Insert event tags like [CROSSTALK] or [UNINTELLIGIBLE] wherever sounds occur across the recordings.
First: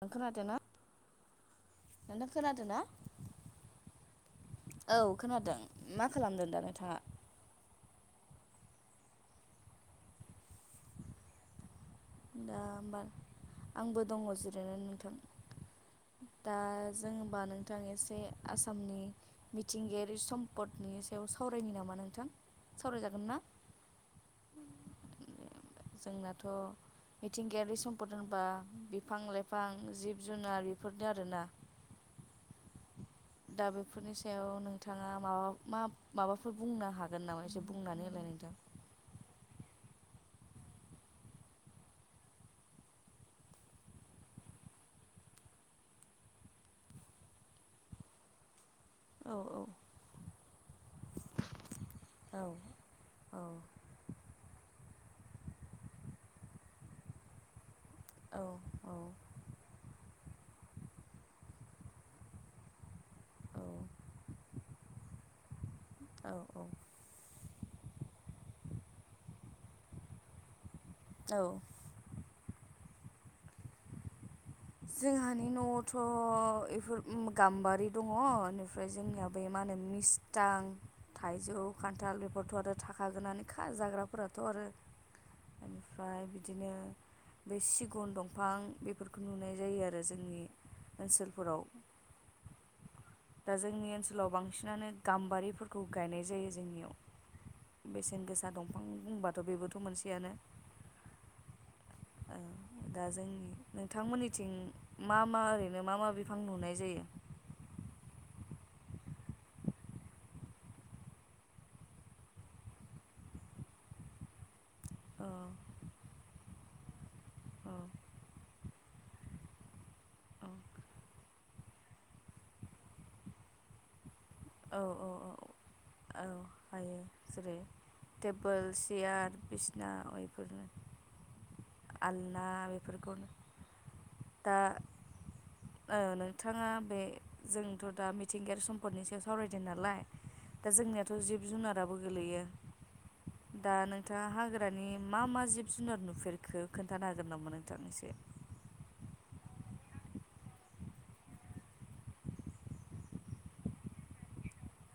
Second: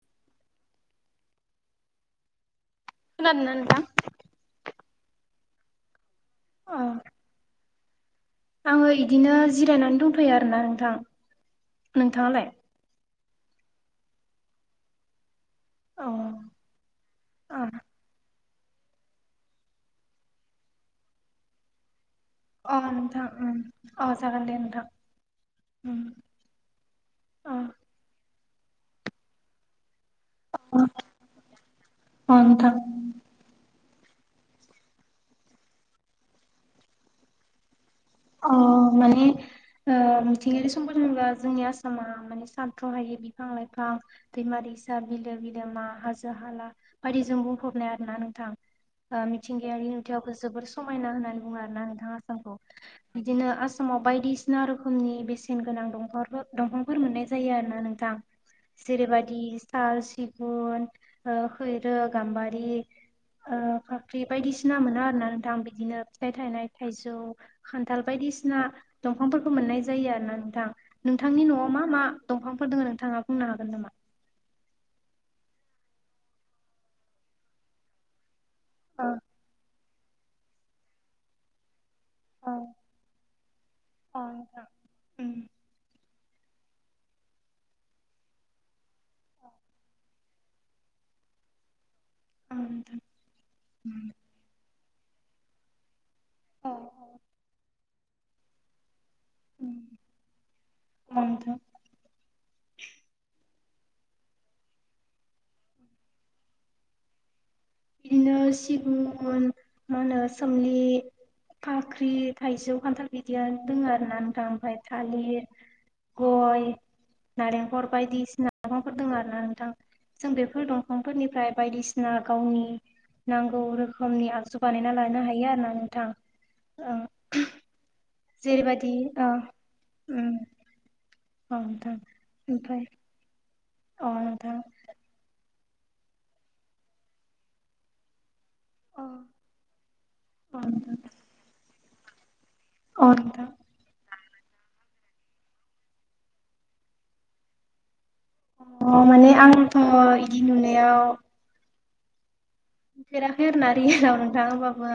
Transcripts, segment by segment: नों खोनादोंना, नोंथां खोनादों ना? खोनादों ना नोंथां? औ खोनादों मा खालामदों दा औ नोंथाङा? आङो बिदिनो जिरायनानै दंथैयो आरोना नोंथां। नोंथाङालाय? दा होमबा आंबो दङ जिरायनानै अ नोंथां। दा जों होनबा नोंथां एसे आसामनि मिथिंगायारि सम्पदनि सायाव सावरायनि नामा नोंथां? अ सावरायजागोन नोंथां ना उम अ जागोन। दे नोंथां उम जोंनाथ' अ मिथिंगायारि सम्पद होनबा बिफां लाइफां, जिब जुनार बेफोरनो आरोना। अ नोंथां दा बेफोरनि सायाव नोंथाङा माबा मा माबाफोर बुंनो हागोन नामा? एसे बुंनानै होलाय अ माने ओ मिथिंगायारि सम्फद होनोबा जोंनि आसामआ माने सानथ्र'हायि बिफां लाइफां, दैमा दैसा, बिलो बिलोमा, हाजो हाला बायदिजों बुंफबनाय आरोना नोंथां। ओ मिथिंगायारि नुथायावबो जोबोर समायना होननानै बुङो आरो ना नोंथाङा नोंथां औ आसामखौ। औ बिदिनो आसामाव बायदिसिना रोखोमनि बेसेन गोनां दंफांफोर दंफांफोर मोननाय जायो आरोना नों थां औ औ जेरै बायदि साल, सिगु गुन ओ खैरो, गाम्बारि ओ औ औ फाख्रि बायदिसिना मोनो आरोना नोंथां बिदिनो फिथाइ औ थायनाय थाइजौ खान्थाल बायदिसिना दंफांफोरखौ मोननाय जायो आरो ना नोंथां। औ नोंथांनि न'आव मा मा दंफांफोर दोङो नोंथाङा बुंनो हागोन नामा? जोंहानि न'आवथ' इफोर उम गाम्बारि दङ' इनि फ्राय औ जोंनिया बे मा होनो मिस्टां थाइजौ खान्थाल औ बेफोरथ' आरो थाखा गोनानोखा औ जाग्राफोराथ' आरो ओमफ्राय बिदि बिदिनो बे सिगुन दंफां बेफोरखौ नुनाय जायो आरो जोंनि ओनसोलफोराव नोंथां दा जोंनि उम ओनसोलाव बांसिनानो गाम्बारिफोरखौ गायनाय जायो औ नोंथां औ जोंनियाव बेसेन गोसा दंफां बुंबाथ' बेबोथ' मोनसेयानो औ नोंथां दा जोंनि नोंथांमोननि थिं मा मा ओरैनो मा मा बिफां नुनाय जायो बिदिनो सिगुन मा होनो सोमलि फाख्रि, थाइजौ, खान्थाल बिदिया दङ आरो ना नोंथां ओमफ्राय थालिर, गय, औ नारेंखल बायदिसिना लाइफांफोर दङ आरो ना नोंथां। जों बेफोर दंफांफोरनिफ्राय गजु औ बानायना औ लानो औ हायो आरोना नोंथां, औ ओ हायो जेरै टेबोल, जेरैबायदि सियार, बिसना उम बेफोरनो औ नोंथां आलना ओमफ्राय बेफोरखौ अ दा नोंथां ओ नोंथाङा बे जोंथ' दा मि थिंगायारि अ सम्पदनि सायाव सावरायदों नालाय अ दा नोंथां जोंनियाथ' जिब जुनाराबो गोलैयो। अ नोंथां नोंथा हाग्रानि मा-मा जिब जुनार नुफेरखो खोनथानो हागोन नामा नोंथां एसे? अ माने आंथ' इदि नुनायाव नुफेराखै आरो ना रियेलाव नोंथां। होमबाबो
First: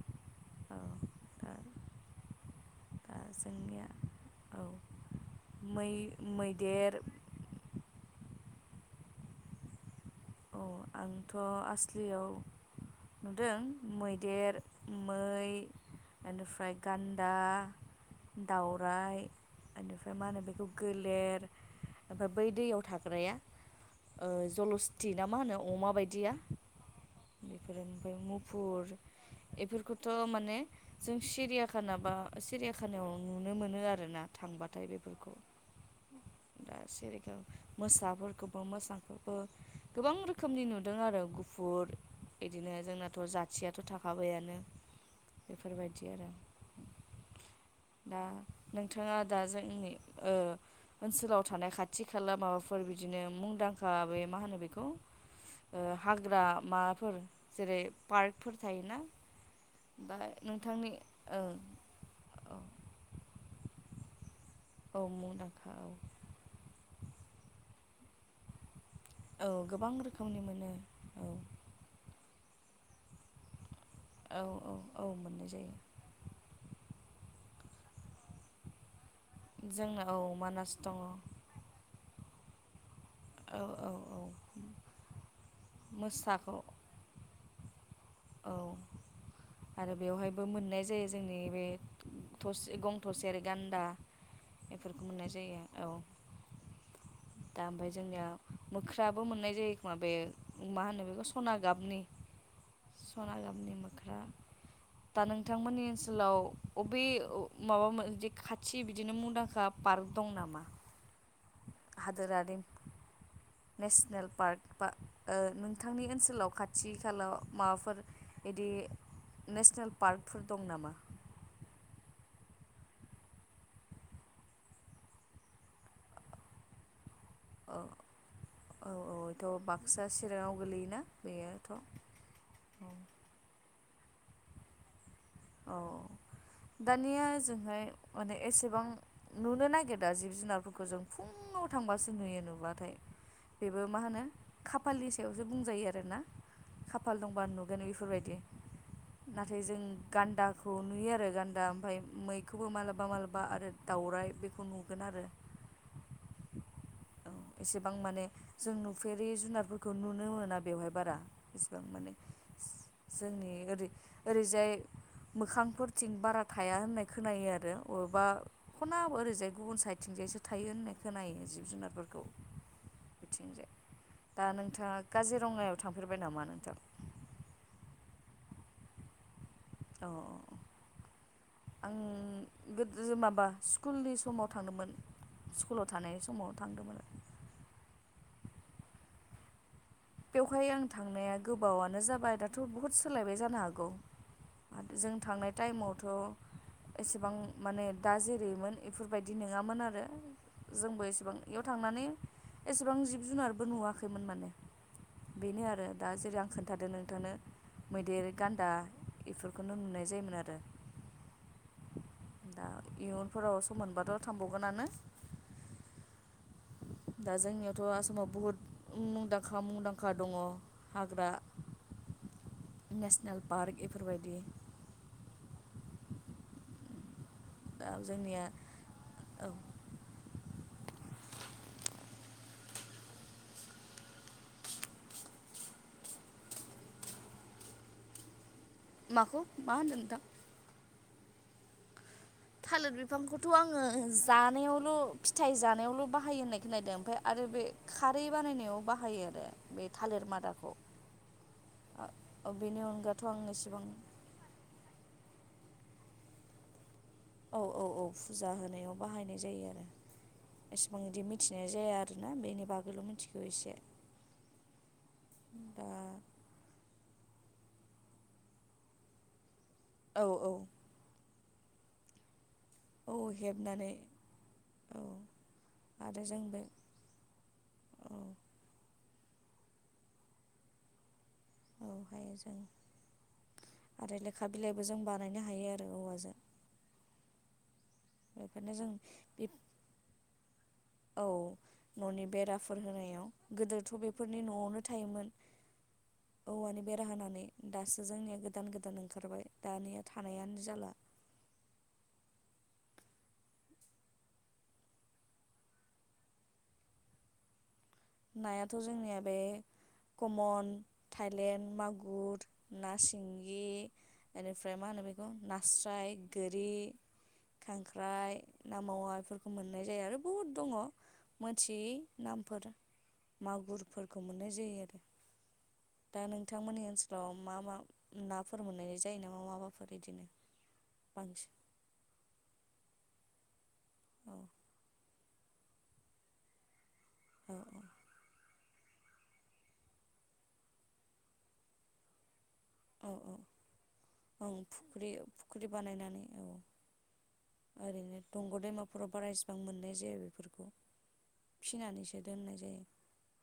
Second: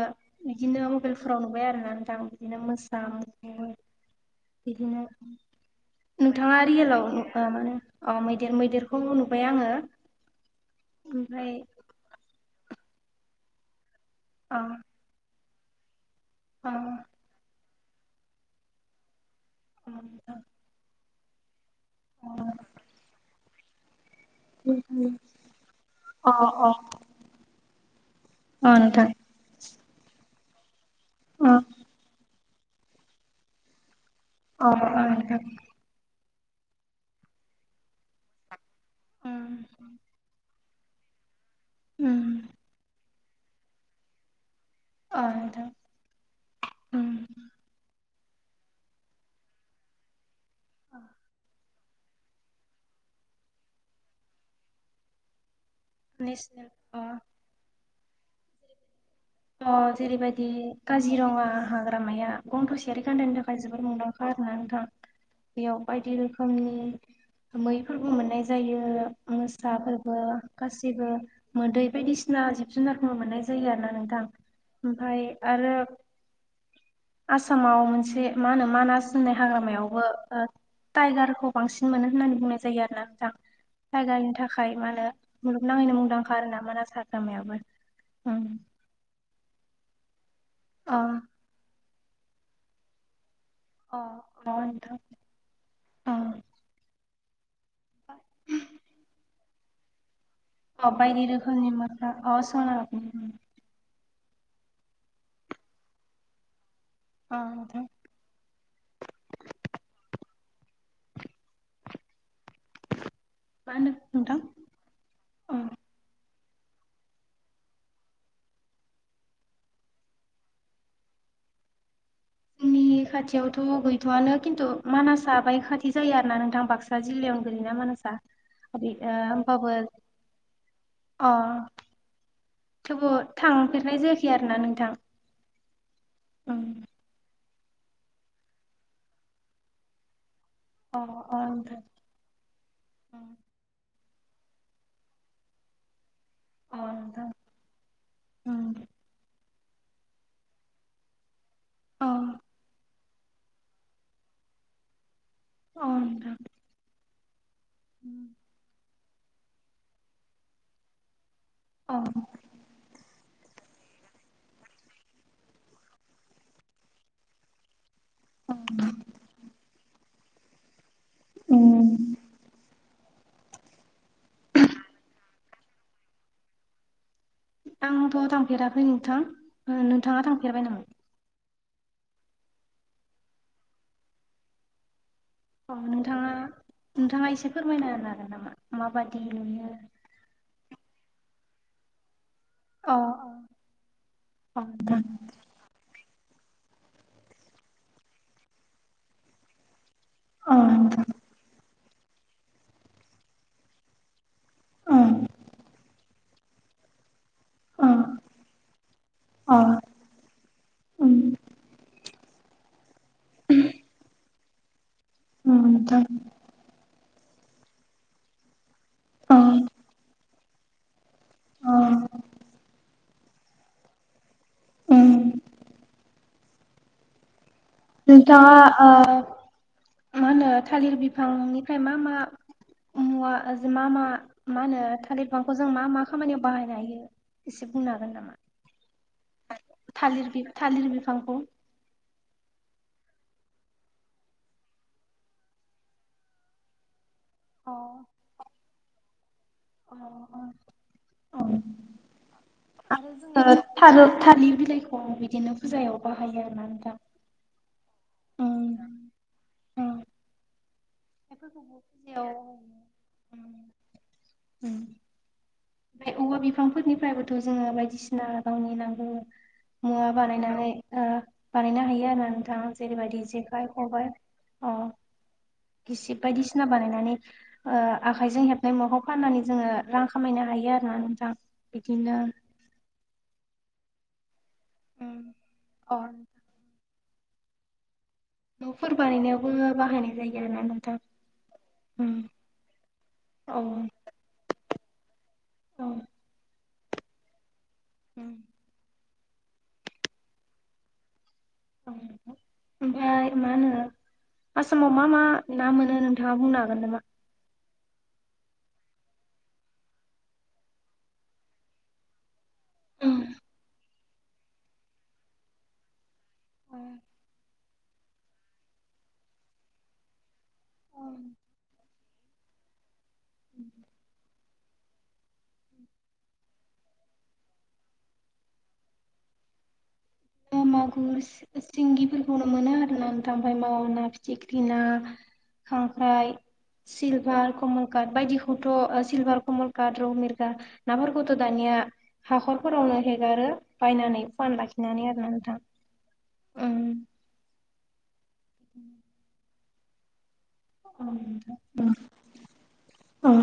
औ बिदिनो मबाइलफोराव दा नुबाय आरो ना नोंथां बिदिनो मो दा जोंनिया औ बिदिनो मै नोंथाङा मैदेर रियेलाव मा होनो अ मैदेर मैदेर खौ नुबाय आङो। औ आंथ' ओमफ्राय आसलियाव नुदों, अ मैदेर, मै बेनिफ्राय अ गान्दा, दाउराइ बेनिफ्राय मा होनो बेखौ गोलेर ओमफ्राय बै दैयाव थाग्राया जलस्थि ना मा होनो अमा अ बायदिया? बेफोरो ओमफ्राय अ मुफुर नोंथां बेफोरखौ थ' माने जों अ सिरियाखाना बा सिरियाखानायाव नुनो मोनो आरोना। अ थांबाथाय अ बेफोरखौ नोंथां दा सेरेखम मोसाफोरखौ बे मोसाखौबो उम गोबां रोखोमनि नुदों आरो गुफुर उम बिदिनो जोंनाथ' जाथियाथ' थाखाबायानो आदा बेफोरबायदि आरो ओम दा नोंथाङा दा जोंनि ओ ओनसोलाव थानाय खाथि खाथि खाला माबाफोर बिदिनो मुंदांखा बे मा होनो बेखौ हाग्रा नेसनेल अ माबाफोर जेरै पार्कफोर थायोना अ दा जेरैबायदि नोंथांनि काजिरङा ओं हाग्रामाया औ गं थसेयारि गान्दानि थाखाय जोबोद मुंदांखा। आरोना नोंथां औ मुंदांखा बेयाव औ बायदि रोखोमनि मैफोरबो मोननाय जायो, औ गोबां मोसाफोरबो रोखोमनि मोनो गासिबो औ मोदै बायदिसिना जिब जुनारखौ मोननाय जायो आरो ना नों नोंथां औ औ औ ओमफ्राय मोननाय जायो। आसामाव मोनसे मा होनो मानास होननाय जोंना हाग्रामायावबो औ मानास दङ टाइगारखौ बांसिन मोनो होननानै बुंनाय जायो आरो ना। नोंथां औ औ औ टाइगारनि थाखाय मा होनो मुलुगनाङैनो मुंदांखा मोसाखौ आरोना मानास हाग्रामायाबो ओम औ आरो बेवहायबो मोननाय जायो जोंनि बे थसे गं थसेआरि गान्दा अ नोंथां बेफोरखौ मोननाय जायो औ अ दा ओमफ्राय जोंनिया मोख्राबो मोननाय जायो खोमा बे मा [UNINTELLIGIBLE] होनो बेखौ बायदि सना रोखोमनि गाबनि मोसा अ सना गाबनि सना गामनि मोख्रा दा नोंथांमोननि ओनसोलाव अबे अ नोंथां माबा मोन जे खाथि बिदिनो मुंदांखा पार्क दं नामा? [INAUDIBLE] हादोरारि मा होनदों नेसनेल नोंथां पार्क बा ओ अ नोंथांनि ओनसोलाव खाथि खालाव माबाफोर बिदि नेसनेल पार्कफोर दं नामा? जोंनि खाथियावथ' गैथ'आनो। खिन्थु मानासा बाय खाथि जायो आरो ना नोंथां बाक्सा। जिल्लायाव गोलैयो ना औ मानासा। औ औथ' बाक्सा चिराङाव गोलैयोना अ बेयोथ'? थेवबो थांफेरनाय जायाखै आरोना नोंथां। औ उम दानिया जों ओमफ्राय माने एसेबां नुनो नागिरदों जिब जुनार अ जों अ फुङाव नोंथां थांबासो नुयो नुबाथाय बेबो मा होनो खाफालनि सायावसो बुंजायो आरोना। अ खाफाल नोंथां दंबा नुगोन बेफोरबायदि उम नाथाय जों गान्दाखौ नुयो आरो गान्दा ओमफ्राय अ मैखौबो मालाबा माबलाबा आरो दाउराइ बेखौ नुगोन आरो। औ नोंथां। औ एसेबां माने जों नुफेरि जुनारफोरखौ नुनो मोना बेवहाय बारा। एसेबां अ माने। जोंनि ओरै ओरैजाय मोखांफोरथिं बारा थाया होननाय खोनायो आरो। बबेबा खना ओरैजाय गुबुन साइडथिंजायसो थायो होननाय खोनायो जिब उम जुनारफोरफोरखौ। बिथिंजाय दा नोंथाङा काजिरङायाव थांफेरबाय नामा नोंथां? आंथ' थांफेराखै नोंथां अ नोंथाङा थांफेरबाय नामा? आं गोदो माबा स्कुलनि समाव थांदोंमोन। अ स्कुलाव थानाय नोंथाङा समाव थांदोंमोन नोंथाङा एसे फोरमायना होन हागोन नामा माबादि नुयो? बेवहाय आं थांनाया गोबावानो जाबाय दा थ' बुहुद अ सोलायबाय जानो हागौ अ आरो नोंथां जों थांनाय टाइमावथ' एसेबां माने दा जेरैयोमोन बेफोरबायदि नङामोन आरो। अ नोंथां जोंबो एसेबां बेयाव थांनानै एसेबां जिब जुनारबो नुवाखैमोन माने। अ बेनो आरो दा जेरै आं खोन्थादों नोंथांनो। अ मैदेर गान्दा अ बेफोरखौनो नुनाय जायोमोन आरो। उम दा इयुनफोराव स मोनबाथ' थांबावगोनानो। ओम नोंथां। दा जोंनियावथ' आसामाव बुहुत अ मुंदांखा मुंदांखा दङ हाग्रा। नेसनेल पार्क बेफोरबायदि। उम दा जोंनिया नोंथाङा ओ मा औ होनो थालिर बिफांनिफ्राय मा मा मुवा मा मा मा होनो थालिर बिफांखौ जों मा मा खामानियाव बाहायनो हायो। एसे बुंनो हागोन नामा? माखौ मा होनदों नोंथां थालिर थालिर बिफांखौ। थालिर बिफांखौथ' आङो जानायावल' फिथाइ जानायावल' बाहायो होननाय खोनदों ओमफ्राय आरो बे अ खारै बानायनायाव बाहायो आरो बे थालिर मादाखौ। औ बेनि आरो अनगाथ' आं जोङो एसेबां था-थालिर बिलाइखौ बिदिनो फुजायाव बाहायो आरोना नोंथां। औ औ औ फुजा उम होनायाव बाहायनाय जायो आरो। उम एसेबां बिदि मिथिनाय बेफोरखौबो जाया फुजायाव आरोना बेनि बागैल' मिथिगौ उम एसे। उम दा ओमफ्राय औवा बिफांफोरनिफ्रायबोथ' जोङो बाय सिना गावनि नांगौ मुवा औ औ बानायनानै ओ बानायनो हायो आरो ना नोंथां। जेरै औ बायदि जेखाय हेबनानै खबाय अ'। औ आरो जों बे बायदिसि बानायनानै औ आजों हेबनाय म न फाननानै जोङो रां खामायनो हायो आरो ना नोंथां। बिदिनो बेवहाय जों आरो लो [UNINTELLIGIBLE] बिलाइबो जों बानायनो हायो आरो अ औवाजों। बेफोरनो नफोर जों बानायनायावबो बाहायनाय जायो आरोना नोंथां। औ उम ननि बेराफोर होनायाव औ गोदोथ बेफोरनि नआवनो थायोमोन। औ। औवानि बेरा होनानै दासो जोंनिया गोदान गोदान ओन ओंखारबाय दानिया थानायानो जाला। औ ओमफाय मा होनो आसामाव मा मा ना मोनो नोंथाङा बुंनो हागोन नामा? नायाथ जोंनिया बे कमन थायलेण्ड मागुर ना सिंगि बेनिफ्राय मा होनो बेखौ नास्राय गोरि खांख्राइ ना मावा बेफोरखौ मोननाय जायो आरो बुहुद दङ मोनथियि नामफोर मागुरफोरखौ मोननाय जायो आरो दा नोंथांमोननि ओनसोलाव मा मा नाफोर मोननाय जायो नामा माबाफोर? बिदिनो मागुर बांसिन सिंगिफोरखौनो मोनो आरो ना नों जां आमफ्राय मावा ना औ फिथिख्रि ना खांख्राइ सिलभार औ कमल काट बायदि थ सिलभार कमल काट रौ मिरगा नाफोरखौथ दानिया हाखर फोरावनो औ औ हेगारो बायनानै ओं फुवान लाखि फुख्रि फुख्रि बानायनानै औ ओरैनो दंग दैमाफोराव बाराएस मोननाय जाया बेफोर औ नोंथां जायो औ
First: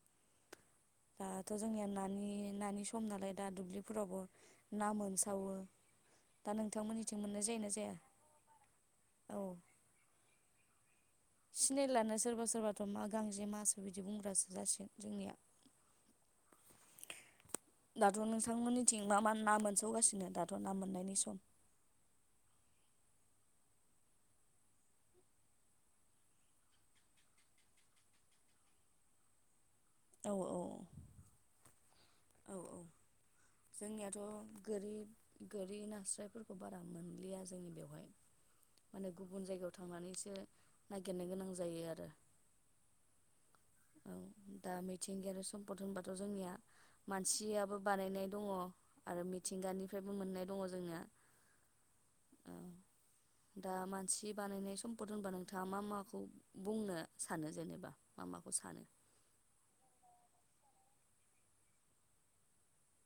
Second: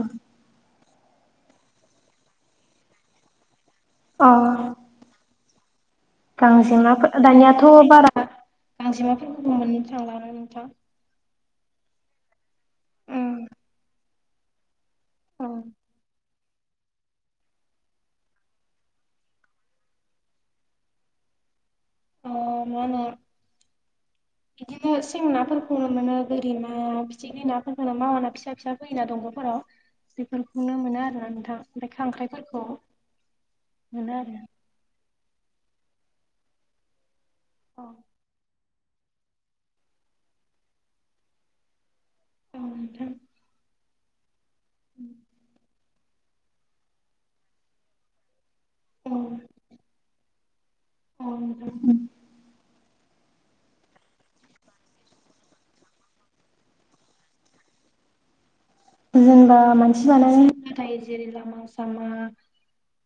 दाथ जोंनिया नानि नानि सम नालाय दा दुब्लिफोराव अ ना मोनसावो दा नोंथांमोननिथिं गांजेमाफोर मोननाय दानियाथ जायोना जाया बारा औ गांजेमाफोरखौबो मोननो थांला ना नोंथां? सिनायलानो सोरबा सोरबाथ मा उम गांजेमासो बिदि बुंग्रासो जासिगोन जोंनिया दाथ नोंथांमोननिथिं मा मा ना मोनसावगासिनो दाथ ना मोननायनि सम? अ मा ना? [INAUDIBLE] बिदिनो सें नाफोरखौनो मोनो बोरिमा फिथिख्रि नाफोरखौनो मावाना फिसा फिसा फैयोना दंगफोराव औ औ बेफोरखौनो मोनो आरो ना नोंथां ओमफाय खांख्राइ औ औ जोंनियाथ आरो गोरि गोरि नास्रायफोरखौ बारा मोन थांलिया जोंनि बेवहाय औ माने गुबुन जायगायाव थांनानैसो नागिरनो गोनां जायो आरो औ नोंथां औ दा मिथिंगायारि सम्पद होनबा थ जोंनिया मानसियाबो बानायनाय दङ औ आरो मिथिंगानिफ्रायबो मोननाय दङ जों औ नंगौ उम [INAUDIBLE] दा मानसि बानायनाय सम्पद होनबा नोंथाङा मा माखौ बुंनो सानो जेनेबा मा माखौ? सानो जेनेबा मानसि बानायनाय होनब्लाथाय जेरै लामा सामा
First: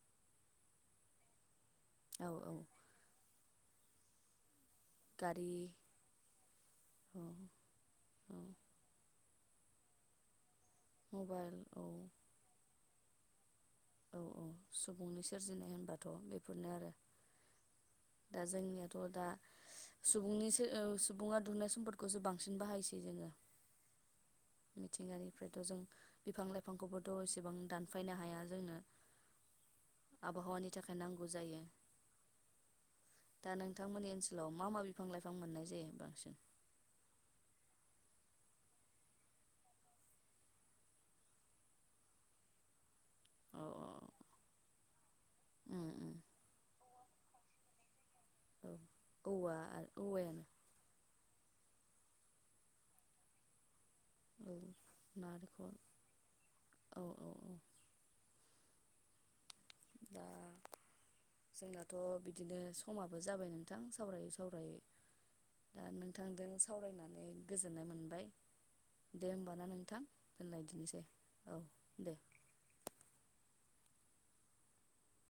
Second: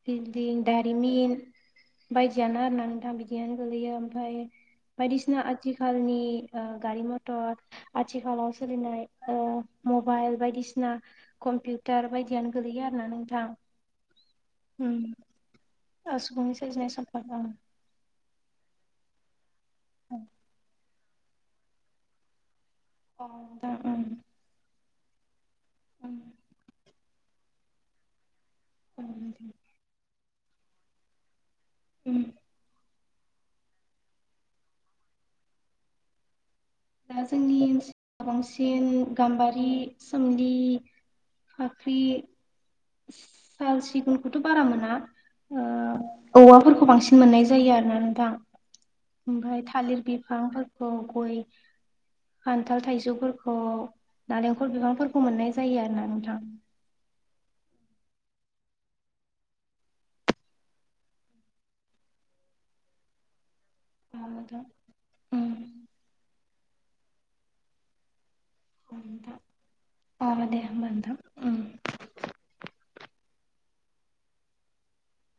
बिलदिं दारिमिन औ औ बायदियानो आरोना नोंथां बिदियानो गोग्लैयो ओमफ्राय बायदिसिना गारि आथिखालनि ओ गारि औ मथर औ आथिखालाव सोलिनाय ओ मबाइल बायदिसिना मबाइल औ कम्पिउटार बायदियानो गोलैयो आरो ना नोंथां औ औ सुबुंनि सोरजिनाय उम होनबाथ' बेफोरनो आरो [UNINTELLIGIBLE] दा जोंनियाथ दा सुबुंनिसो ओ सुबुङा दुहुननाय सम्पदखौसो बांसि अ दा उम मिथिंगानिफ्रायथ' जों बिफां लाइफांखौबोथ' एसेबां दानफायनो हाया जों। औ नोंथां। आबहावानि थाखाय नांगौ जायो। उम दा नोंथांमोननि ओनसोलाव मा मा बिफां लाइफां मोननाय जायो बांसिन? दा जोंनि ओनसोलाव बांसिन गाम्बारि, सोमलि फाख्रि अ साल अ सिगुनखौथ' बारा मोना उम उम ओ औवाफोरखौ बांसिन मोननाय जायो आरो ना नोंथां औ औवा ओमफ्राय आरो थालिर औवायानो बिफांफोरखौ गय खान्थाल थाइजौफोरखौ औ नारेंखल बिफांफोरखौ मोननाय नारेंखल जायो आरो ना नोंथां। औ औ औ ओ जोंनाथ' बिदिनो समाबो जाबाय मोन। बिथां सावरायै औ नोंथां सावरायै उम दा नोंथांजों सावरायनानै गोजोननाय मोनबाय। औ दे नोंथां होमबा ना नोंथां अ दे होमबा दोनलायदिनिसै नोंथां औ उम दे।